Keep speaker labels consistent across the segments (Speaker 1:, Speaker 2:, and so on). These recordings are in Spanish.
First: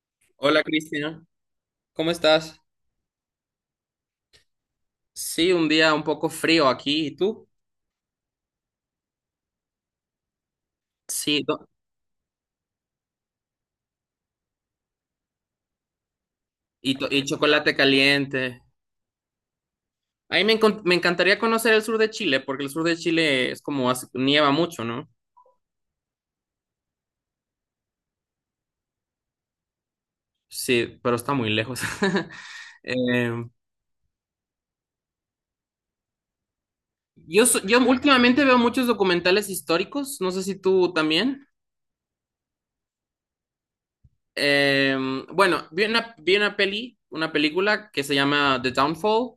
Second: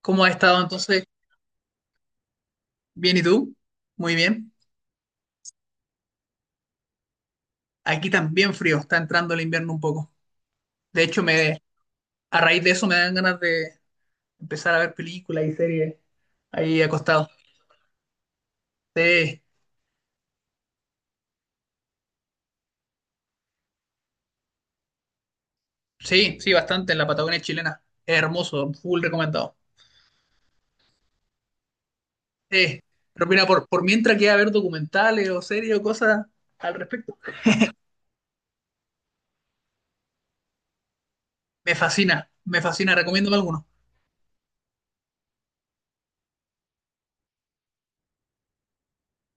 Speaker 1: ¿Cómo ha estado
Speaker 2: Hola
Speaker 1: entonces?
Speaker 2: Cristian, ¿cómo estás?
Speaker 1: Bien, ¿y tú? Muy bien.
Speaker 2: Sí, un día un poco frío aquí, ¿y tú?
Speaker 1: Aquí también frío, está entrando el invierno un poco. De hecho,
Speaker 2: Sí,
Speaker 1: me, a raíz de eso me dan ganas de empezar a ver películas y series ahí
Speaker 2: y
Speaker 1: acostado.
Speaker 2: chocolate caliente.
Speaker 1: Sí,
Speaker 2: A mí me encantaría conocer el sur de Chile, porque el sur de Chile es como nieva mucho, ¿no?
Speaker 1: sí, sí, bastante en la Patagonia chilena. Es hermoso, full recomendado.
Speaker 2: Sí, pero está muy lejos.
Speaker 1: Sí, pero
Speaker 2: Eh,
Speaker 1: mira, por mientras queda ver documentales o series o cosas al respecto,
Speaker 2: yo últimamente veo muchos documentales históricos, no sé si tú también.
Speaker 1: me fascina, recomiéndame alguno.
Speaker 2: Eh, bueno, vi una peli, una película que se llama The Downfall.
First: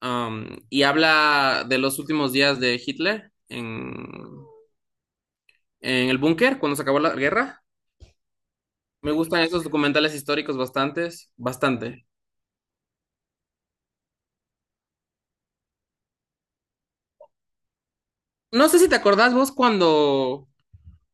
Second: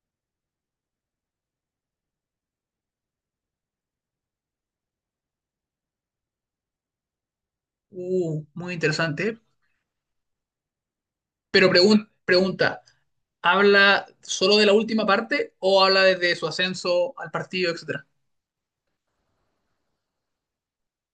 Speaker 2: Y habla de los últimos días de Hitler en el búnker, cuando se acabó la guerra.
Speaker 1: Muy
Speaker 2: Me
Speaker 1: interesante, ¿eh?
Speaker 2: gustan esos documentales históricos bastantes,
Speaker 1: Pero
Speaker 2: bastante.
Speaker 1: pregunta, ¿habla solo de la última parte o habla desde su ascenso al partido, etcétera?
Speaker 2: No sé si te acordás vos cuando,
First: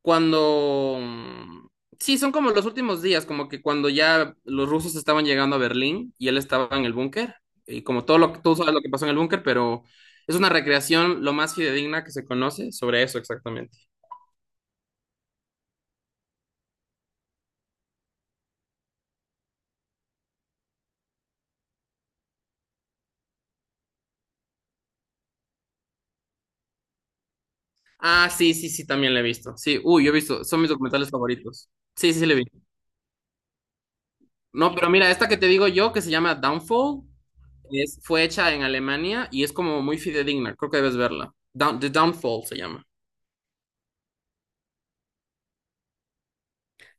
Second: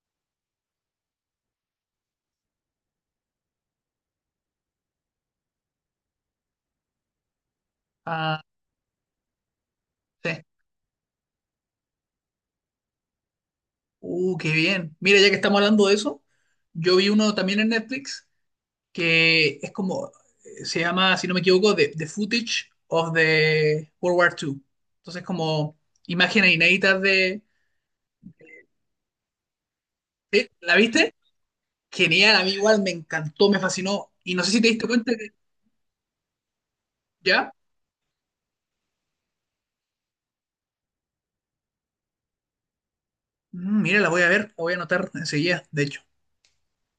Speaker 2: cuando, mm, sí, son como los últimos días, como que cuando ya los rusos estaban llegando a Berlín y él estaba en el búnker, y como todo lo que
Speaker 1: Ah,
Speaker 2: tú sabes lo que pasó en el búnker, pero es
Speaker 1: sí.
Speaker 2: una recreación lo más fidedigna que se conoce sobre eso exactamente.
Speaker 1: Qué bien. Mira, ya que estamos hablando de eso, yo vi uno también en Netflix que es como, se llama, si no me equivoco, The Footage of the World War two. Entonces, como imágenes inéditas de...
Speaker 2: Ah, sí, sí, sí, también la he visto. Sí, uy, yo he visto,
Speaker 1: ¿Sí?
Speaker 2: son mis
Speaker 1: ¿La
Speaker 2: documentales
Speaker 1: viste?
Speaker 2: favoritos. Sí, sí, sí, la
Speaker 1: Genial,
Speaker 2: he
Speaker 1: a mí
Speaker 2: visto.
Speaker 1: igual me encantó, me fascinó. Y no sé si te
Speaker 2: No,
Speaker 1: diste
Speaker 2: pero mira,
Speaker 1: cuenta
Speaker 2: esta
Speaker 1: que
Speaker 2: que te digo yo, que se llama Downfall,
Speaker 1: ya...
Speaker 2: es, fue hecha en Alemania y es como muy fidedigna, creo que debes verla. The Downfall se llama.
Speaker 1: Mm, mira, la voy a ver, la voy a anotar enseguida, de hecho.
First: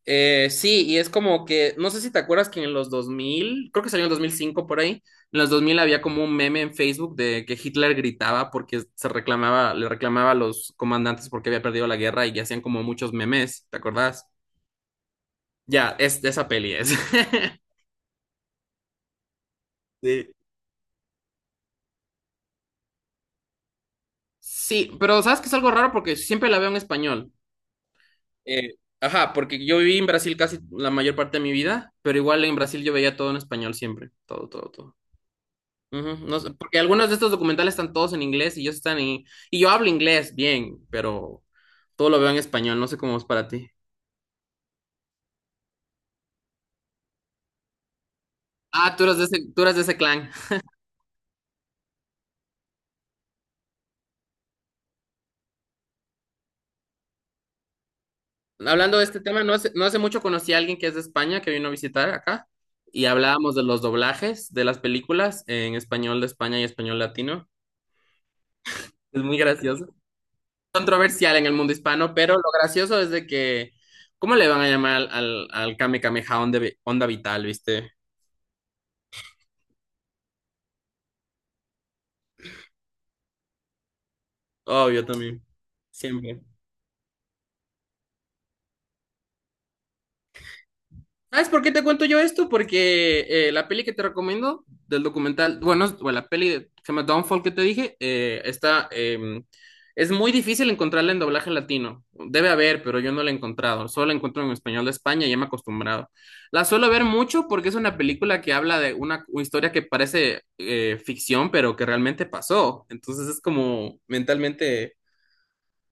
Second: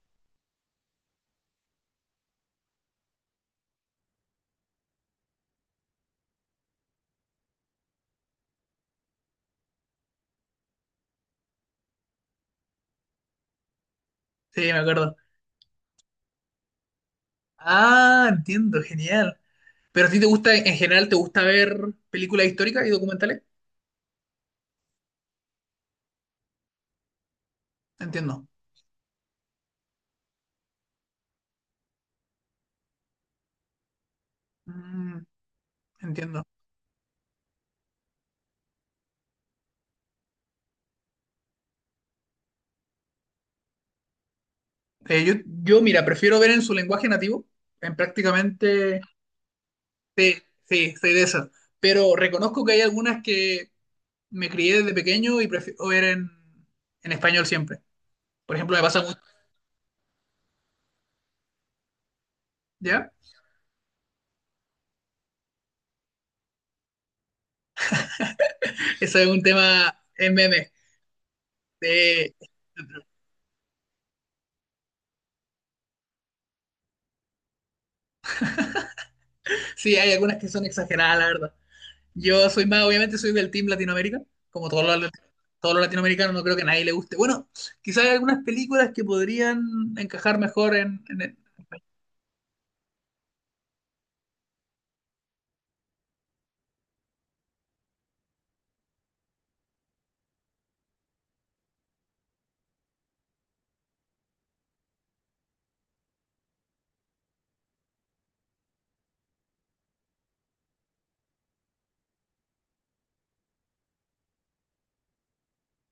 Speaker 2: Sí, y es como que, no sé si te acuerdas que en los 2000, creo que salió en 2005 por ahí, en los 2000 había como un meme en Facebook de que Hitler gritaba porque se reclamaba, le reclamaba a los comandantes porque había perdido la guerra y hacían como muchos memes, ¿te acordás?
Speaker 1: Sí, me acuerdo.
Speaker 2: Ya, es de esa peli es.
Speaker 1: Ah, entiendo, genial. Pero a ti te
Speaker 2: Sí.
Speaker 1: gusta, en general, ¿te gusta ver películas históricas y documentales?
Speaker 2: Sí, pero sabes que es algo raro porque siempre la veo en español.
Speaker 1: Entiendo.
Speaker 2: Eh, ajá, porque yo viví en Brasil casi la mayor parte de mi vida, pero igual en Brasil yo veía todo en español siempre, todo, todo, todo.
Speaker 1: Mm,
Speaker 2: Ujú, no
Speaker 1: entiendo.
Speaker 2: sé, porque algunos de estos documentales están todos en inglés y ellos están en... Y yo hablo inglés bien, pero todo lo veo en español, no sé cómo es para ti.
Speaker 1: Eh, yo, mira, prefiero ver en su lenguaje nativo, en
Speaker 2: Ah,
Speaker 1: prácticamente...
Speaker 2: tú eres de ese clan.
Speaker 1: Sí, sí, soy de esas. Pero reconozco que hay algunas que me crié desde pequeño y prefiero ver en español siempre. Por ejemplo, me
Speaker 2: Hablando
Speaker 1: pasa
Speaker 2: de
Speaker 1: mucho,
Speaker 2: este tema, no hace mucho conocí a alguien que es de España, que vino a visitar acá, y
Speaker 1: ¿ya?
Speaker 2: hablábamos de los doblajes de las películas en español de España y español latino.
Speaker 1: Eso
Speaker 2: Es
Speaker 1: es
Speaker 2: muy
Speaker 1: un
Speaker 2: gracioso.
Speaker 1: tema en meme.
Speaker 2: Controversial en el mundo hispano, pero
Speaker 1: de-
Speaker 2: lo gracioso es de que, ¿cómo le van a llamar al, al Kame Kameha Onda, Onda Vital, viste?
Speaker 1: sí, hay algunas que son exageradas, la verdad. Yo soy más, obviamente soy del Team Latinoamérica, como todos los,
Speaker 2: Obvio también,
Speaker 1: todos los latinoamericanos,
Speaker 2: siempre.
Speaker 1: no creo que a nadie le guste. Bueno, quizás hay algunas películas que podrían encajar mejor en...
Speaker 2: ¿Sabes por qué te cuento yo esto? Porque la peli que te recomiendo del documental, bueno, bueno, la peli que se llama Downfall que te dije, está, es muy difícil encontrarla en doblaje latino. Debe haber, pero yo no la he encontrado. Solo la encuentro en español de España y ya me he acostumbrado. La suelo ver mucho porque es una película que habla de una historia que parece ficción, pero que realmente pasó. Entonces es como mentalmente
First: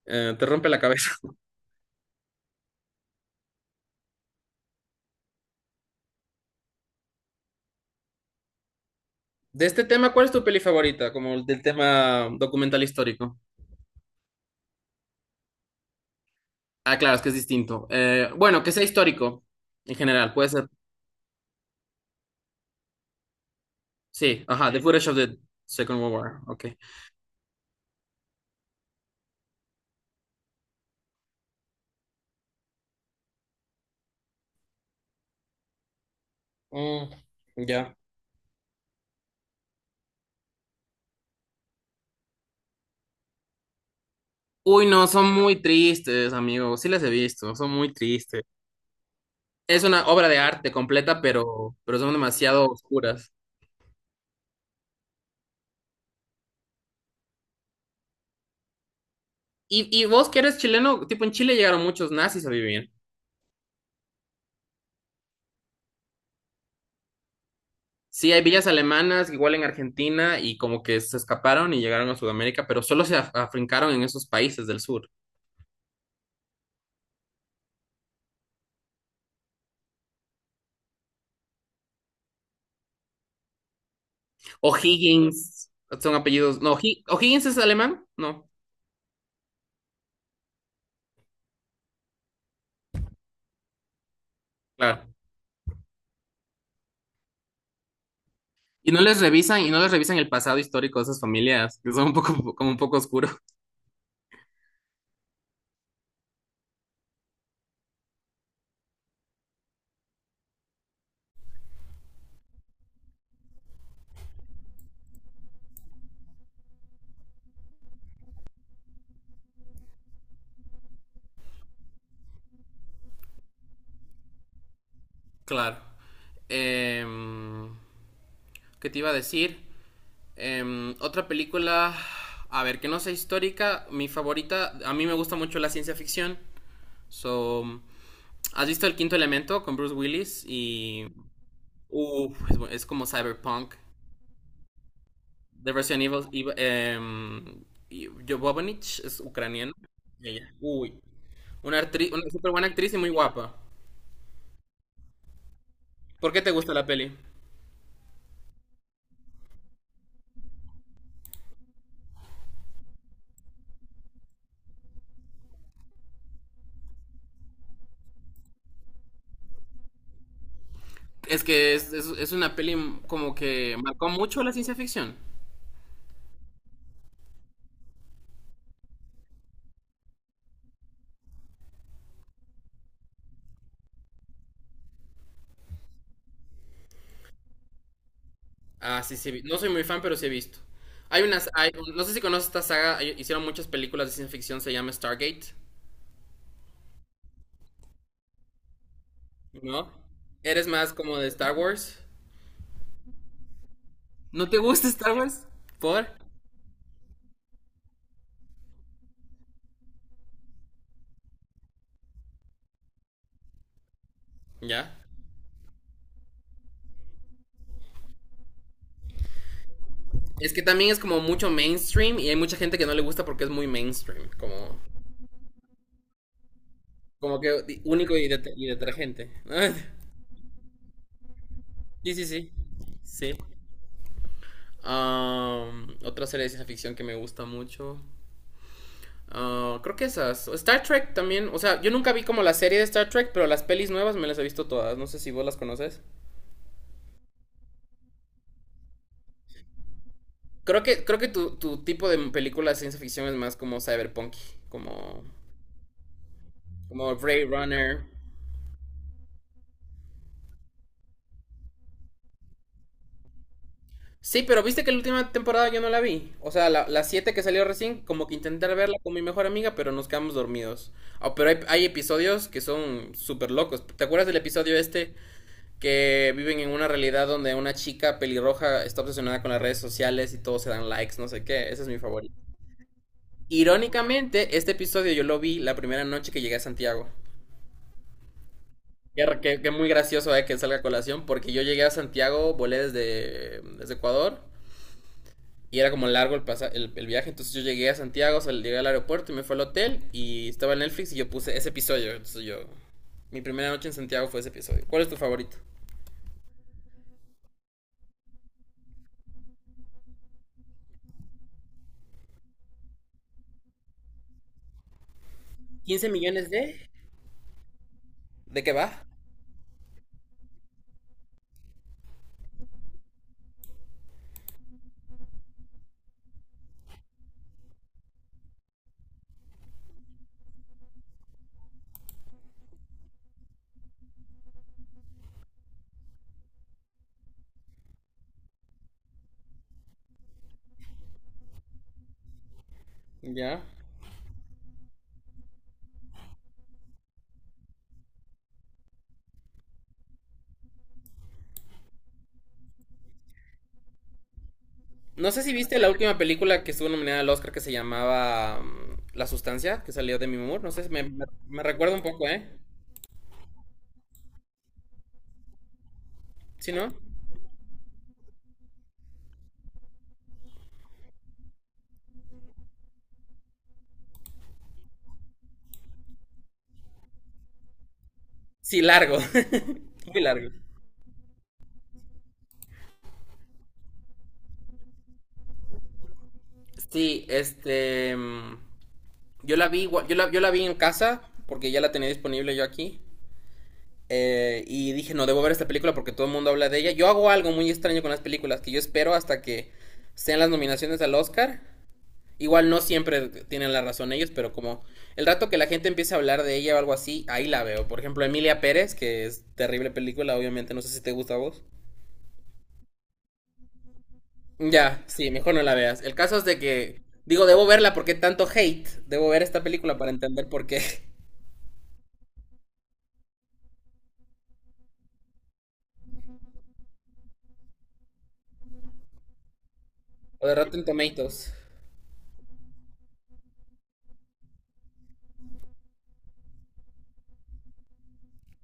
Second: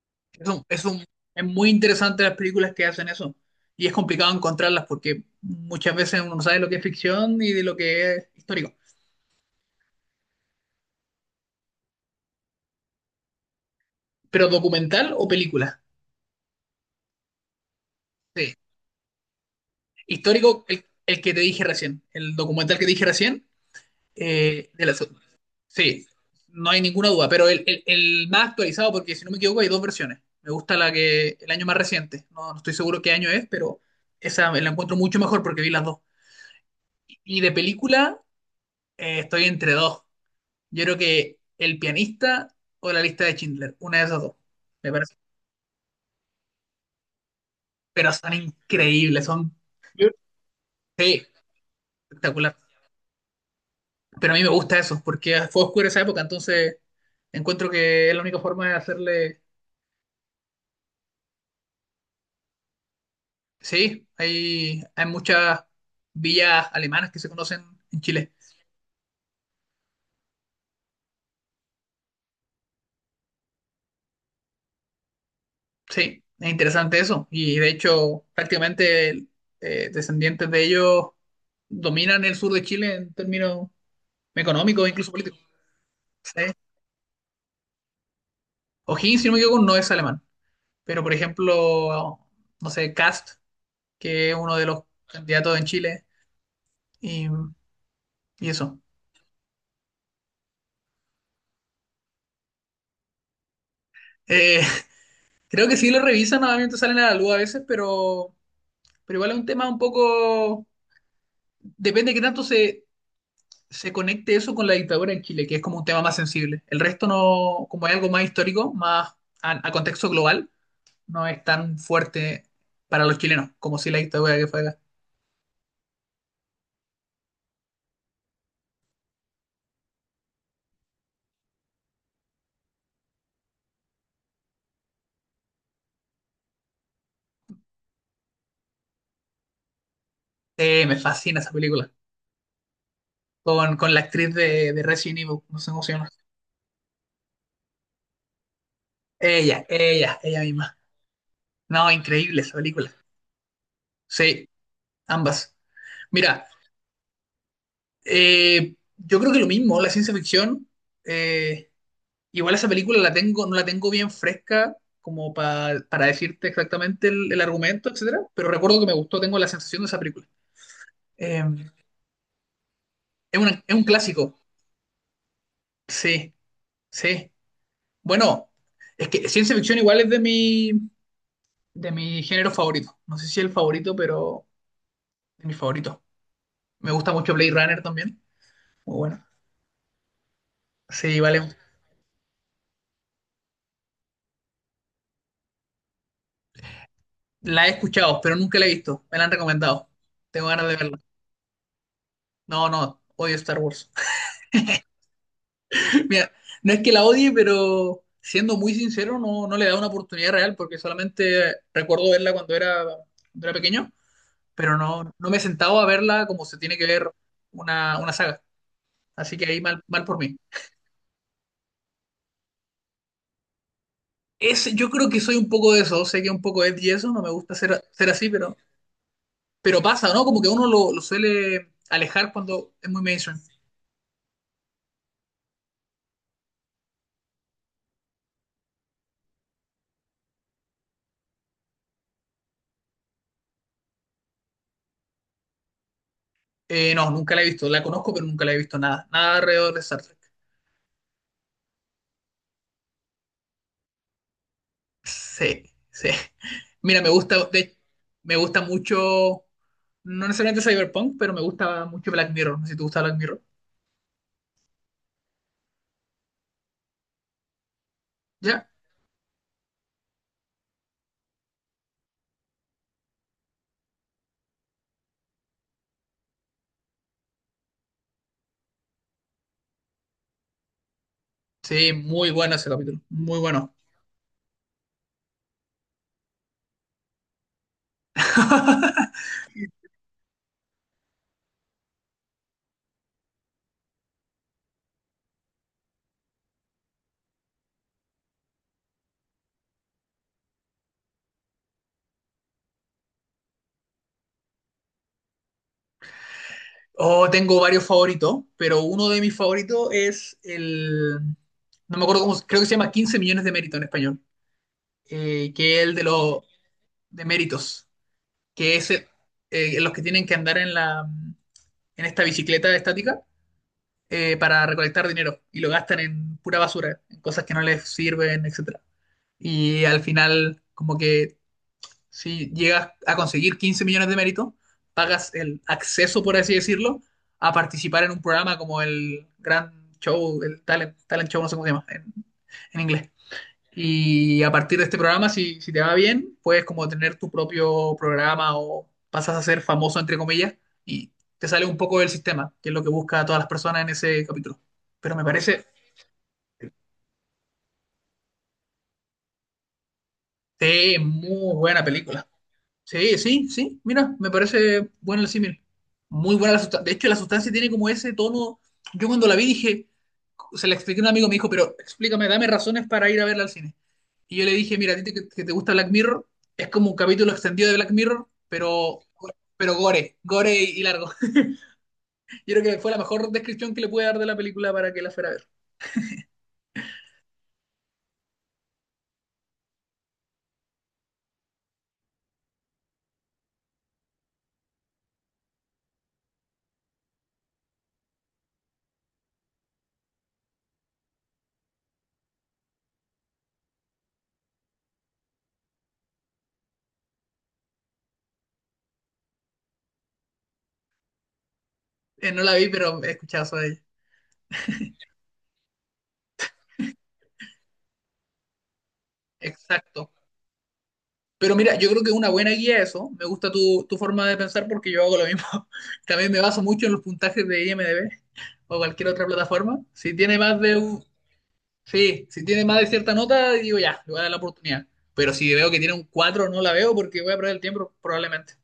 Speaker 2: te
Speaker 1: es, un-
Speaker 2: rompe la
Speaker 1: es, un-
Speaker 2: cabeza.
Speaker 1: es muy interesante las películas que hacen eso. Y es complicado encontrarlas porque muchas veces uno no sabe lo que es ficción y de lo que es histórico.
Speaker 2: De este tema, ¿cuál es tu peli favorita? Como el del tema documental histórico.
Speaker 1: Pero ¿documental o película?
Speaker 2: Ah, claro, es que es distinto.
Speaker 1: Sí.
Speaker 2: Bueno, que sea histórico en general, puede
Speaker 1: Histórico,
Speaker 2: ser.
Speaker 1: el que te dije recién. El documental que te dije recién,
Speaker 2: Sí, ajá, The
Speaker 1: de la...
Speaker 2: Footage of the Second
Speaker 1: Sí,
Speaker 2: World War, ok.
Speaker 1: no hay ninguna duda, pero el más actualizado, porque si no me equivoco hay dos versiones. Me gusta la que el año más reciente, no, no estoy seguro qué año es, pero esa la encuentro mucho mejor porque vi las dos.
Speaker 2: Mm,
Speaker 1: Y de
Speaker 2: ya.
Speaker 1: película estoy entre dos. Yo creo que El pianista o La lista de Schindler, una de esas dos,
Speaker 2: Uy,
Speaker 1: me
Speaker 2: no,
Speaker 1: parece.
Speaker 2: son muy tristes, amigo. Sí las he visto, son muy
Speaker 1: Pero son
Speaker 2: tristes.
Speaker 1: increíbles, son
Speaker 2: Es una obra de arte completa,
Speaker 1: sí,
Speaker 2: pero son
Speaker 1: espectacular.
Speaker 2: demasiado oscuras.
Speaker 1: Pero a mí me gusta eso, porque fue oscuro esa época, entonces encuentro que es la única forma de hacerle.
Speaker 2: Y vos que eres chileno, tipo en Chile llegaron muchos nazis a vivir.
Speaker 1: Sí, hay muchas villas alemanas que se conocen en
Speaker 2: Sí,
Speaker 1: Chile.
Speaker 2: hay villas alemanas, igual en Argentina, y como que se escaparon y llegaron a Sudamérica, pero solo se afrincaron en esos países del sur.
Speaker 1: Sí, es interesante eso. Y de hecho, prácticamente descendientes de ellos dominan el sur de Chile en términos económicos e incluso políticos.
Speaker 2: O'Higgins, son
Speaker 1: Sí.
Speaker 2: apellidos. No, O'Higgins es alemán, no,
Speaker 1: O'Higgins, si no me equivoco, no es alemán. Pero, por ejemplo, no sé, Kast, que es uno de los
Speaker 2: claro.
Speaker 1: candidatos en Chile, y, y eso.
Speaker 2: Y no les revisan el pasado histórico de esas familias, que son un poco, como un poco oscuro.
Speaker 1: Eh, creo que sí lo revisan, obviamente salen a la luz a veces, pero igual es un tema un poco, depende de qué tanto se conecte eso con la dictadura en Chile, que es como un tema más sensible. El resto no, como hay algo más histórico, más a contexto global, no es tan fuerte para los chilenos como si la dictadura que fue acá.
Speaker 2: Claro. Em, ¿Qué te iba a decir? Otra película, a ver, que no sea histórica, mi favorita, a mí me gusta mucho la ciencia ficción. So, ¿has visto El Quinto Elemento con Bruce Willis?
Speaker 1: Sí, me
Speaker 2: Y,
Speaker 1: fascina esa película.
Speaker 2: uf, es como cyberpunk.
Speaker 1: Con la actriz de Resident Evil, nos
Speaker 2: De Resident
Speaker 1: emociona.
Speaker 2: Evil, y Jovovich es
Speaker 1: Ella,
Speaker 2: ucraniano.
Speaker 1: ella, ella
Speaker 2: Ella.
Speaker 1: misma.
Speaker 2: Uy. Una,
Speaker 1: No,
Speaker 2: actriz, una
Speaker 1: increíble
Speaker 2: súper
Speaker 1: esa
Speaker 2: buena
Speaker 1: película.
Speaker 2: actriz y muy guapa.
Speaker 1: Sí, ambas.
Speaker 2: ¿Por qué
Speaker 1: Mira,
Speaker 2: te gusta la peli?
Speaker 1: yo creo que lo mismo, la ciencia ficción. eh, Igual esa película la tengo, no la tengo bien fresca como para decirte exactamente el argumento, etcétera, pero recuerdo que me gustó, tengo la sensación de esa película. Eh,
Speaker 2: Es que es una peli como
Speaker 1: es
Speaker 2: que
Speaker 1: un
Speaker 2: marcó
Speaker 1: clásico,
Speaker 2: mucho la ciencia ficción.
Speaker 1: sí, sí. Bueno, es que ciencia ficción igual es de mi género favorito. No sé si el favorito, pero de mi favorito. Me gusta mucho Blade Runner también. Muy
Speaker 2: Ah, sí,
Speaker 1: bueno.
Speaker 2: sí. No soy muy fan, pero sí he visto.
Speaker 1: Sí, vale.
Speaker 2: No sé si conoces esta saga, hicieron muchas películas de ciencia ficción, se llama Stargate,
Speaker 1: La he escuchado, pero nunca la he visto. Me la han recomendado.
Speaker 2: ¿no?
Speaker 1: Tengo ganas
Speaker 2: ¿Eres
Speaker 1: de
Speaker 2: más
Speaker 1: verla.
Speaker 2: como de Star Wars?
Speaker 1: No, no, odio Star Wars.
Speaker 2: ¿No te gusta Star Wars? ¿Por?
Speaker 1: Mira, no es que la odie, pero siendo muy sincero, no, no le da una oportunidad real porque solamente recuerdo verla cuando era pequeño, pero
Speaker 2: ¿Ya?
Speaker 1: no, no me he sentado a verla como se tiene que ver una saga. Así que ahí mal, mal por mí.
Speaker 2: Es que también es como mucho mainstream y hay mucha gente que no le gusta porque es muy mainstream,
Speaker 1: Es,
Speaker 2: como,
Speaker 1: yo creo que soy un poco de eso, sé que un poco es y eso, no me
Speaker 2: como
Speaker 1: gusta
Speaker 2: que
Speaker 1: ser
Speaker 2: único y,
Speaker 1: así,
Speaker 2: y detergente.
Speaker 1: pero pasa, ¿no? Como que uno lo suele
Speaker 2: Sí, sí,
Speaker 1: alejar
Speaker 2: sí.
Speaker 1: cuando es muy
Speaker 2: Sí.
Speaker 1: mainstream.
Speaker 2: Otra serie de ciencia ficción que me gusta mucho. Ah, creo que esas. Star Trek también. O sea, yo nunca vi como la serie de Star Trek, pero las pelis nuevas me las he visto todas. No sé si vos las conoces.
Speaker 1: No, nunca la he visto, la conozco, pero nunca la he visto nada, nada alrededor de Star Trek.
Speaker 2: Creo que tu tipo de película de ciencia ficción es más como cyberpunk, como,
Speaker 1: Sí, sí. Mira, me
Speaker 2: como
Speaker 1: gusta,
Speaker 2: Blade Runner.
Speaker 1: me gusta mucho, no necesariamente cyberpunk, pero me gusta mucho Black Mirror. No sé si te gusta Black Mirror.
Speaker 2: Sí, pero viste que la última temporada yo no la vi. O sea, la 7 que salió recién, como que
Speaker 1: ¿Ya?
Speaker 2: intenté verla con mi mejor amiga, pero nos quedamos dormidos. Ah, pero hay episodios que son súper locos. ¿Te acuerdas del episodio este que viven en una realidad donde una chica pelirroja está obsesionada con las redes sociales y todos se dan likes, no sé qué? Ese es
Speaker 1: Sí,
Speaker 2: mi
Speaker 1: muy
Speaker 2: favorito.
Speaker 1: bueno ese capítulo. Muy bueno.
Speaker 2: Irónicamente, este episodio yo lo vi la primera noche que llegué a Santiago. Que, que, que muy gracioso que salga a colación, porque yo llegué a Santiago, volé desde Ecuador. Y era como largo el, pasa el viaje, entonces yo llegué a Santiago, o sea, llegué al aeropuerto y me fue al hotel y estaba en Netflix y yo puse ese episodio. Entonces mi primera noche en Santiago fue ese episodio. ¿Cuál es tu favorito?
Speaker 1: Oh, tengo varios favoritos, pero uno de mis favoritos es el, no me acuerdo cómo, creo que se llama 15 millones de mérito en español, que es el de
Speaker 2: quince
Speaker 1: los
Speaker 2: millones de...
Speaker 1: de méritos,
Speaker 2: ¿De qué
Speaker 1: que es
Speaker 2: va?
Speaker 1: los que tienen que andar en la, en esta bicicleta estática para recolectar dinero y lo gastan en pura basura, en cosas que no les sirven, etcétera. Y al final, como que si llegas a conseguir 15 millones de méritos, pagas el acceso, por así decirlo, a participar en un programa como el Gran Show, el Talent, Talent Show, no sé cómo se llama en inglés.
Speaker 2: Ya.
Speaker 1: Y a partir de este programa, si, si te va bien, puedes como tener tu propio programa o pasas a ser famoso, entre comillas, y te sale un poco del sistema, que es lo que busca a todas las personas en ese capítulo. Pero me
Speaker 2: No sé si
Speaker 1: parece
Speaker 2: viste la última película que estuvo nominada al Oscar que se llamaba La Sustancia, que salió de mi humor. No sé, me, me,
Speaker 1: muy
Speaker 2: me
Speaker 1: buena
Speaker 2: recuerda un
Speaker 1: película.
Speaker 2: poco, ¿eh?
Speaker 1: Sí, sí, sí, mira, me parece buena el símil. Muy buena La
Speaker 2: ¿Sí,
Speaker 1: sustancia. De
Speaker 2: no?
Speaker 1: hecho, La sustancia tiene como ese tono. Yo cuando la vi dije, se la expliqué a un amigo, me dijo, pero explícame, dame razones para ir a verla al cine. Y yo le dije, mira, a ti que te gusta Black Mirror, es como un capítulo extendido de Black Mirror,
Speaker 2: Sí, largo.
Speaker 1: pero gore,
Speaker 2: Muy largo.
Speaker 1: gore y largo. Yo creo que fue la mejor descripción que le pude dar de la película para que la fuera a ver.
Speaker 2: Sí, este, yo la vi, yo la vi en casa porque ya la tenía disponible yo aquí. Y dije, no debo ver esta película porque todo el mundo habla de ella. Yo hago algo muy extraño con las películas, que yo espero hasta que sean las nominaciones al Oscar. Igual no siempre tienen la razón ellos, pero como el rato que la gente empiece a hablar de ella o algo así, ahí la veo. Por ejemplo, Emilia Pérez, que es terrible película, obviamente, no sé si te gusta a vos.
Speaker 1: No la vi, pero he escuchado sobre ella.
Speaker 2: Ya, sí, mejor no la veas. El caso es de que, digo, debo verla porque tanto hate, debo ver esta película
Speaker 1: Exacto.
Speaker 2: para entender por qué.
Speaker 1: Pero mira, yo creo que es una buena guía eso. Me gusta tu, tu forma de pensar porque yo hago lo mismo. También me baso mucho en los puntajes de IMDb o cualquier otra plataforma. Si tiene
Speaker 2: O de
Speaker 1: más de
Speaker 2: Rotten
Speaker 1: un...
Speaker 2: Tomatoes.
Speaker 1: Sí, si tiene más de cierta nota, digo ya, le voy a dar la oportunidad. Pero si veo que tiene un 4 no la veo porque voy a perder el tiempo probablemente.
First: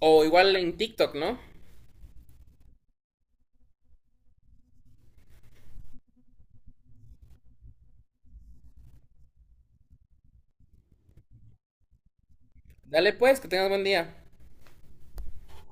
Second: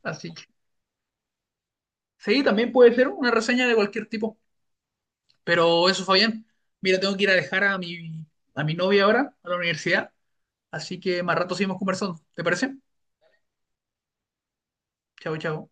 Speaker 2: O
Speaker 1: Así que
Speaker 2: igual en TikTok, ¿no?
Speaker 1: sí, también puede ser una reseña de cualquier tipo. Pero eso, Fabián. Mira, tengo que ir a dejar a mi novia ahora a la universidad. Así que más rato seguimos conversando. ¿Te parece?
Speaker 2: Dale pues, que tengas buen día.
Speaker 1: Chao, chao.